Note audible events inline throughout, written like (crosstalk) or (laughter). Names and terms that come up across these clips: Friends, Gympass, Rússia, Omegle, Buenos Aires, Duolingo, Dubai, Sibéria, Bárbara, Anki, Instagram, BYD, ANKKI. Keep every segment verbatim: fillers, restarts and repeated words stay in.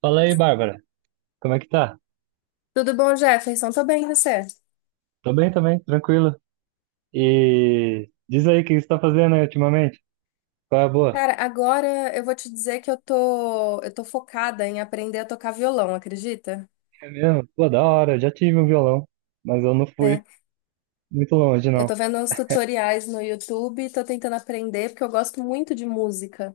Fala aí, Bárbara. Como é que tá? Tudo bom, Jefferson? Tô bem, e você? Tô bem também, tranquilo. E diz aí o que você tá fazendo aí ultimamente? Qual é a boa? Cara, agora eu vou te dizer que eu tô, eu tô focada em aprender a tocar violão, acredita? É mesmo? Pô, da hora, eu já tive um violão, mas eu não fui É, muito longe, eu não. tô vendo uns tutoriais no YouTube e tô tentando aprender porque eu gosto muito de música.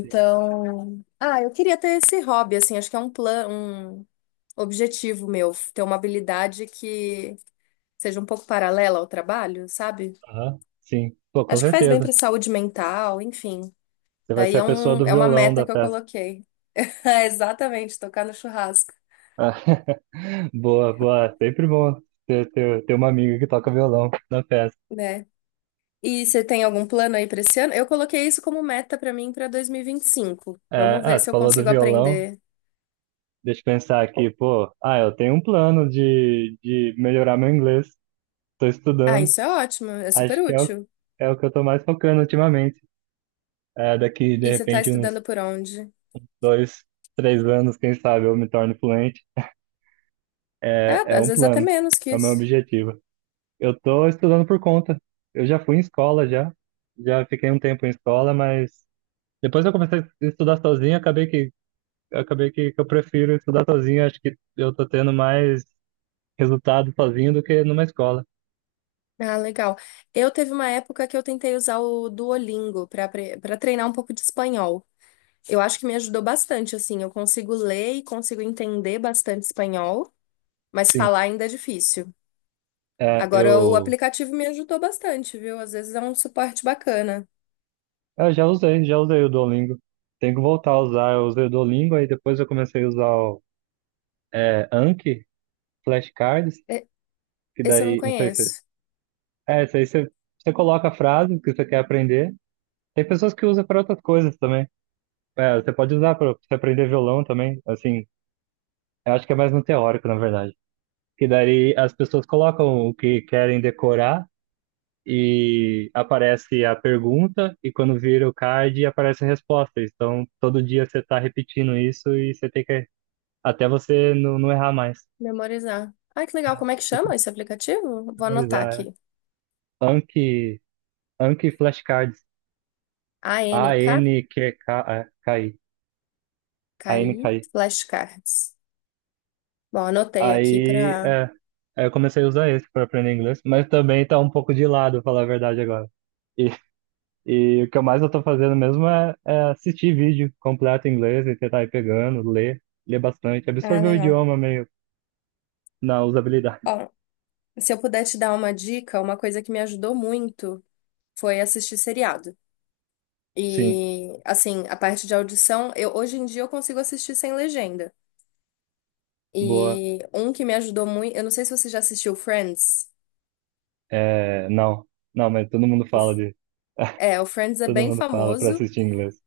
Sim. ah, eu queria ter esse hobby, assim, acho que é um plano, um objetivo meu, ter uma habilidade que seja um pouco paralela ao trabalho, sabe? Aham, sim. Pô, com Acho que faz bem certeza. pra saúde mental, enfim. Você vai Daí ser a é pessoa um, do é uma violão meta da que eu festa. coloquei. É, exatamente, tocar no churrasco, Ah, (laughs) boa, boa. Sempre bom ter, ter, ter uma amiga que toca violão na festa. né? E você tem algum plano aí para esse ano? Eu coloquei isso como meta para mim para dois mil e vinte e cinco. É, Vamos ver ah, você se eu falou do consigo violão. aprender. Deixa eu pensar aqui, pô. Ah, eu tenho um plano de, de melhorar meu inglês. Tô Ah, estudando. isso é ótimo, é super Acho que é o, útil. é o que eu tô mais focando ultimamente. É, daqui, de E você tá repente, uns estudando por onde? dois, três anos, quem sabe eu me torne fluente. É, É, é às um vezes até plano, menos que é o meu isso. objetivo. Eu tô estudando por conta. Eu já fui em escola, já. Já fiquei um tempo em escola, mas depois eu comecei a estudar sozinho, acabei que, acabei que, que eu prefiro estudar sozinho. Acho que eu tô tendo mais resultado sozinho do que numa escola. Ah, legal. Eu teve uma época que eu tentei usar o Duolingo para para treinar um pouco de espanhol. Eu acho que me ajudou bastante, assim, eu consigo ler e consigo entender bastante espanhol, mas Sim, falar ainda é difícil. é, Agora, o eu... aplicativo me ajudou bastante, viu? Às vezes é um suporte bacana. Eu já usei, já usei o Duolingo. Tenho que voltar a usar. Eu usei o Duolingo, aí depois eu comecei a usar o é, Anki, flashcards, E- que Esse eu não daí, não sei se. conheço. É, isso aí você, você coloca a frase que você quer aprender. Tem pessoas que usam para outras coisas também. É, você pode usar para você aprender violão também. Assim, eu acho que é mais no teórico, na verdade. Que daí as pessoas colocam o que querem decorar e aparece a pergunta, e quando vira o card, aparece a resposta. Então, todo dia você está repetindo isso e você tem que até você não, não errar mais. Memorizar. Ai, que legal. Como é que Tipo, chama esse aplicativo? Vou anotar memorizar. É. aqui. Anki, Anki flashcards. a n k A N Q K I. ANKKI A N K I. Flashcards. Bom, anotei aqui Aí, para. é, aí eu comecei a usar esse para aprender inglês, mas também tá um pouco de lado, falar a verdade agora. E, e o que eu mais eu tô fazendo mesmo é, é assistir vídeo completo em inglês e tentar ir pegando, ler, ler, bastante, Ah, absorver o legal. idioma meio na usabilidade. (laughs) Ó, se eu puder te dar uma dica, uma coisa que me ajudou muito foi assistir seriado. Sim, E, assim, a parte de audição, eu, hoje em dia eu consigo assistir sem legenda. boa. E um que me ajudou muito, eu não sei se você já assistiu Friends. É, não, não, mas todo mundo fala de, É, o Friends é todo bem mundo fala para famoso, assistir inglês.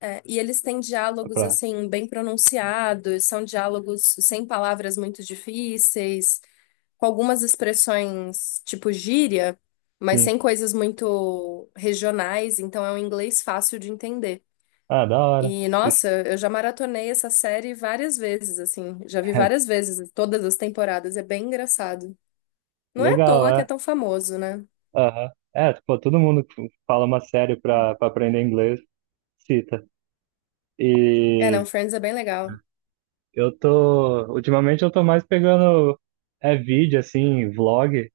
é, e eles têm diálogos Pra, assim bem pronunciados, são diálogos sem palavras muito difíceis, com algumas expressões tipo gíria, mas sim. sem coisas muito regionais, então é um inglês fácil de entender. Ah, da hora. E nossa, Isso, eu já maratonei essa série várias vezes, assim, já vi várias (laughs) vezes, todas as temporadas, é bem engraçado. Não é à legal, toa que é é. tão famoso, né? Aham. É, tipo, todo mundo que fala uma série pra, pra aprender inglês, cita. É, E não, Friends é bem legal. eu tô, ultimamente eu tô mais pegando, é vídeo, assim, vlog,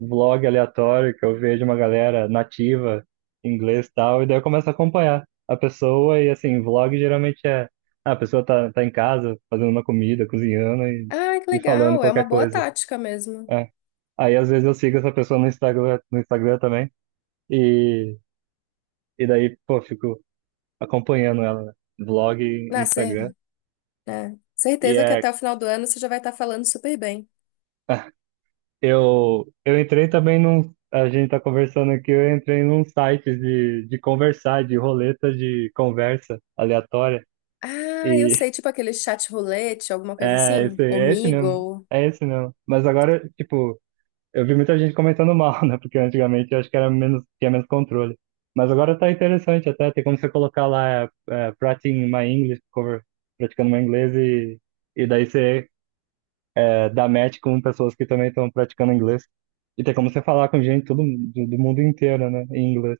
vlog aleatório, que eu vejo uma galera nativa, inglês e tal, e daí eu começo a acompanhar a pessoa e, assim, vlog geralmente é, ah, a pessoa tá, tá em casa, fazendo uma comida, cozinhando e, Ah, que e falando legal, é uma qualquer boa coisa. tática mesmo. É. Aí às vezes eu sigo essa pessoa no Instagram, no Instagram, também, e, e daí, pô, fico acompanhando ela, né? Vlog e Nascer Instagram. É. E Certeza que é, até o final do ano você já vai estar falando super bem. eu, eu entrei também num. A gente tá conversando aqui, eu entrei num site de, de conversar, de roleta de conversa aleatória. Ah, eu E sei, tipo aquele chat roulette, alguma (laughs) coisa é assim? esse, é esse mesmo. Omegle. É esse mesmo. Mas agora, tipo, eu vi muita gente comentando mal, (laughs) né? Porque antigamente eu acho que era menos, tinha menos controle. Mas agora tá interessante até, tem como você colocar lá é, é, Practicing My English Cover, praticando meu inglês e, e daí você é, dá match com pessoas que também estão praticando inglês. E tem como você falar com gente todo, do, do mundo inteiro, né? Em inglês.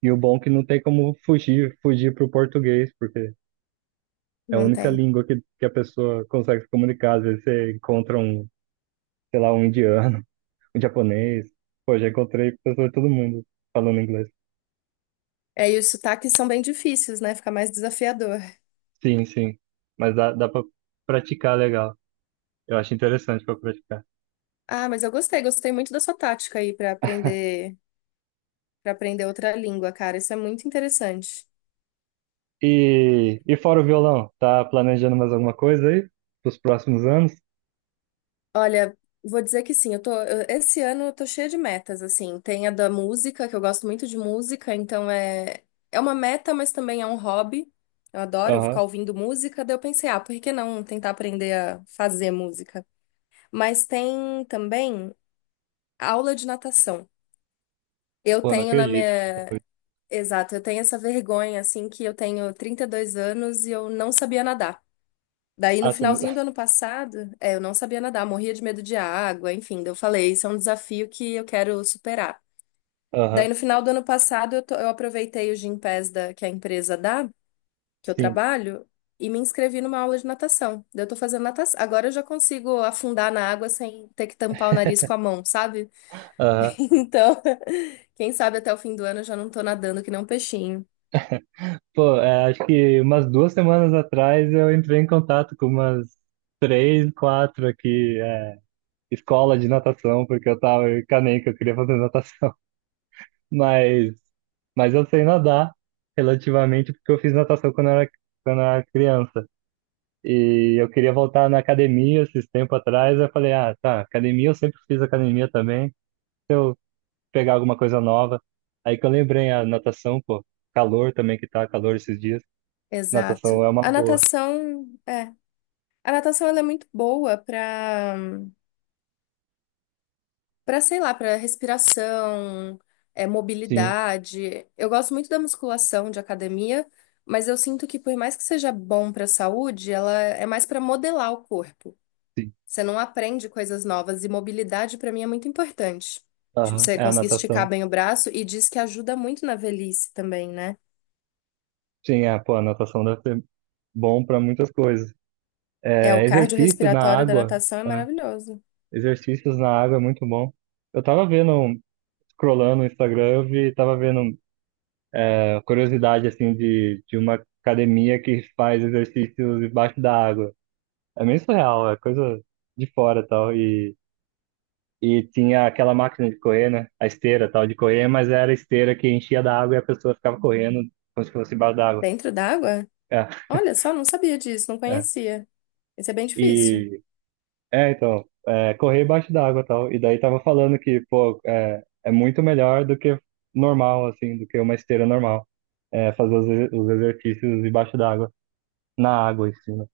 E o bom é que não tem como fugir, fugir pro português, porque é a Não única tem. língua que, que a pessoa consegue se comunicar. Às vezes você encontra um, sei lá, um indiano japonês. Pô, já encontrei pessoas de todo mundo falando inglês. É, e os sotaques são bem difíceis, né? Fica mais desafiador. Sim, sim. Mas dá, dá pra praticar legal. Eu acho interessante pra praticar. Ah, mas eu gostei, gostei muito da sua tática aí pra aprender, para aprender outra língua, cara. Isso é muito interessante. E, e fora o violão, tá planejando mais alguma coisa aí? Pros próximos anos? Olha, vou dizer que sim, eu tô, eu- esse ano eu tô cheia de metas, assim. Tem a da música, que eu gosto muito de música, então é, é uma meta, mas também é um hobby. Eu adoro Aham. ficar ouvindo música, daí eu pensei, ah, por que não tentar aprender a fazer música? Mas tem também aula de natação. Eu Pô, não tenho na acredito que você falou minha. isso. Exato, eu tenho essa vergonha, assim, que eu tenho trinta e dois anos e eu não sabia nadar. Daí, no Ah, você não- finalzinho do (laughs) ano passado, é, eu não sabia nadar, morria de medo de água, enfim. Daí eu falei, isso é um desafio que eu quero superar. aham, Daí, no final do ano passado, eu, to- eu aproveitei o Gympass da, que a empresa dá, que eu sim. trabalho, e me inscrevi numa aula de natação. Daí, eu tô fazendo natação. Agora eu já consigo afundar na água sem ter que tampar o nariz com a mão, sabe? Aham. (laughs) Então, (laughs) quem sabe até o fim do ano eu já não tô nadando que nem um peixinho. Pô, é, acho que umas duas semanas atrás eu entrei em contato com umas três, quatro aqui, é, escola de natação, porque eu tava em Caném, que eu queria fazer natação. Mas, mas eu sei nadar relativamente porque eu fiz natação quando eu era, quando eu era criança. E eu queria voltar na academia esses tempo atrás. Eu falei, ah, tá, academia, eu sempre fiz academia também. Se eu pegar alguma coisa nova. Aí que eu lembrei a natação, pô, calor também que tá calor esses dias. Natação Exato. é uma A boa. natação, é. A natação ela é muito boa para para sei lá, para respiração, é, Sim, mobilidade. Eu gosto muito da musculação de academia, mas eu sinto que por mais que seja bom pra saúde, ela é mais para modelar o corpo. sim. Você não aprende coisas novas e mobilidade para mim é muito importante. Tipo, Aham, você é a conseguir esticar natação. bem o braço e diz que ajuda muito na velhice também, né? Sim, é, pô, a natação deve ser bom para muitas coisas. É, o É, exercício na cardiorrespiratório da água. natação é Tá? maravilhoso. Exercícios na água é muito bom. Eu tava vendo, um- scrollando no Instagram, eu vi, tava vendo é, curiosidade, assim, de, de, uma academia que faz exercícios debaixo da água. É meio surreal, é coisa de fora e tal. E, e tinha aquela máquina de correr, né? A esteira tal, de correr, mas era a esteira que enchia da água e a pessoa ficava correndo como se fosse embaixo da água. Dentro d'água? É, Olha só, não sabia disso, não é. conhecia. Isso é bem difícil. E É, então, é, correr embaixo d'água e tal. E daí tava falando que, pô, é, é muito melhor do que normal, assim, do que uma esteira normal. É, fazer os, ex- os exercícios embaixo d'água, na água em cima.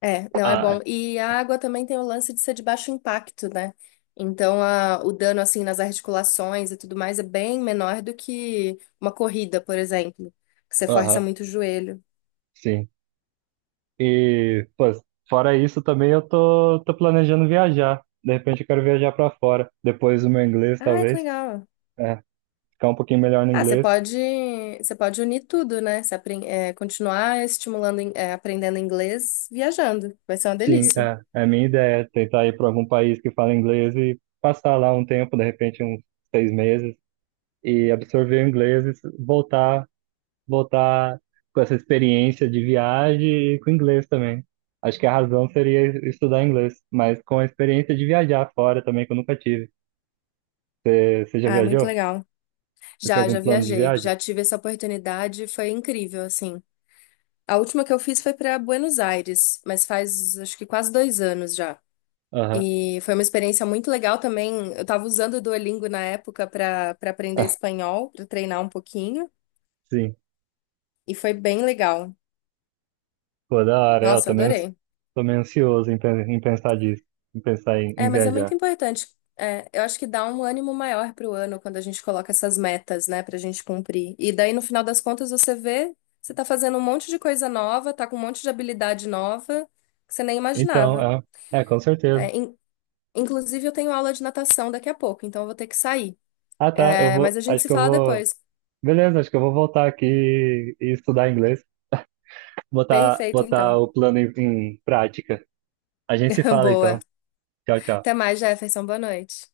É, não é Ah, é. bom. E a água também tem o lance de ser de baixo impacto, né? Então, a- o dano, assim, nas articulações e tudo mais é bem menor do que uma corrida, por exemplo, que você força Aham, muito o joelho. sim. E, pô, fora isso também eu tô, tô planejando viajar. De repente eu quero viajar pra fora, depois do meu inglês, Ah, que talvez. legal. É, ficar um pouquinho melhor no Ah, você inglês. pode, você pode unir tudo, né? Você apren- é, continuar estimulando, in- é, aprendendo inglês, viajando. Vai ser uma Sim, delícia. é, é a minha ideia, tentar ir pra algum país que fala inglês e passar lá um tempo, de repente uns seis meses e absorver o inglês e voltar, voltar com essa experiência de viagem e com inglês também. Acho que a razão seria estudar inglês, mas com a experiência de viajar fora também, que eu nunca tive. Você você já Ah, muito viajou? legal. Você tem Já, já algum plano de viajei, viagem? já tive essa oportunidade, foi incrível, assim. A última que eu fiz foi para Buenos Aires, mas faz acho que quase dois anos já. Aham. E foi uma experiência muito legal também. Eu estava usando o Duolingo na época para para aprender (laughs) espanhol, para treinar um pouquinho, Sim. e foi bem legal. Pô, da hora, é, eu Nossa, também ans- adorei. meio ansioso em, pen- em pensar disso, em pensar em, É, em mas é muito viajar. importante. É, eu acho que dá um ânimo maior pro ano quando a gente coloca essas metas, né, pra gente cumprir. E daí, no final das contas, você vê, você tá fazendo um monte de coisa nova, tá com um monte de habilidade nova que você nem Então, imaginava. é, é, com certeza. É, in- Inclusive, eu tenho aula de natação daqui a pouco, então eu vou ter que sair. Ah, tá, eu É, mas vou, a gente acho se que eu fala vou, depois. beleza, acho que eu vou voltar aqui e estudar inglês. botar, Perfeito, botar então. o plano em, em prática. A gente se (laughs) fala Boa. então. Tchau, Até tchau. mais, Jefferson. Boa noite.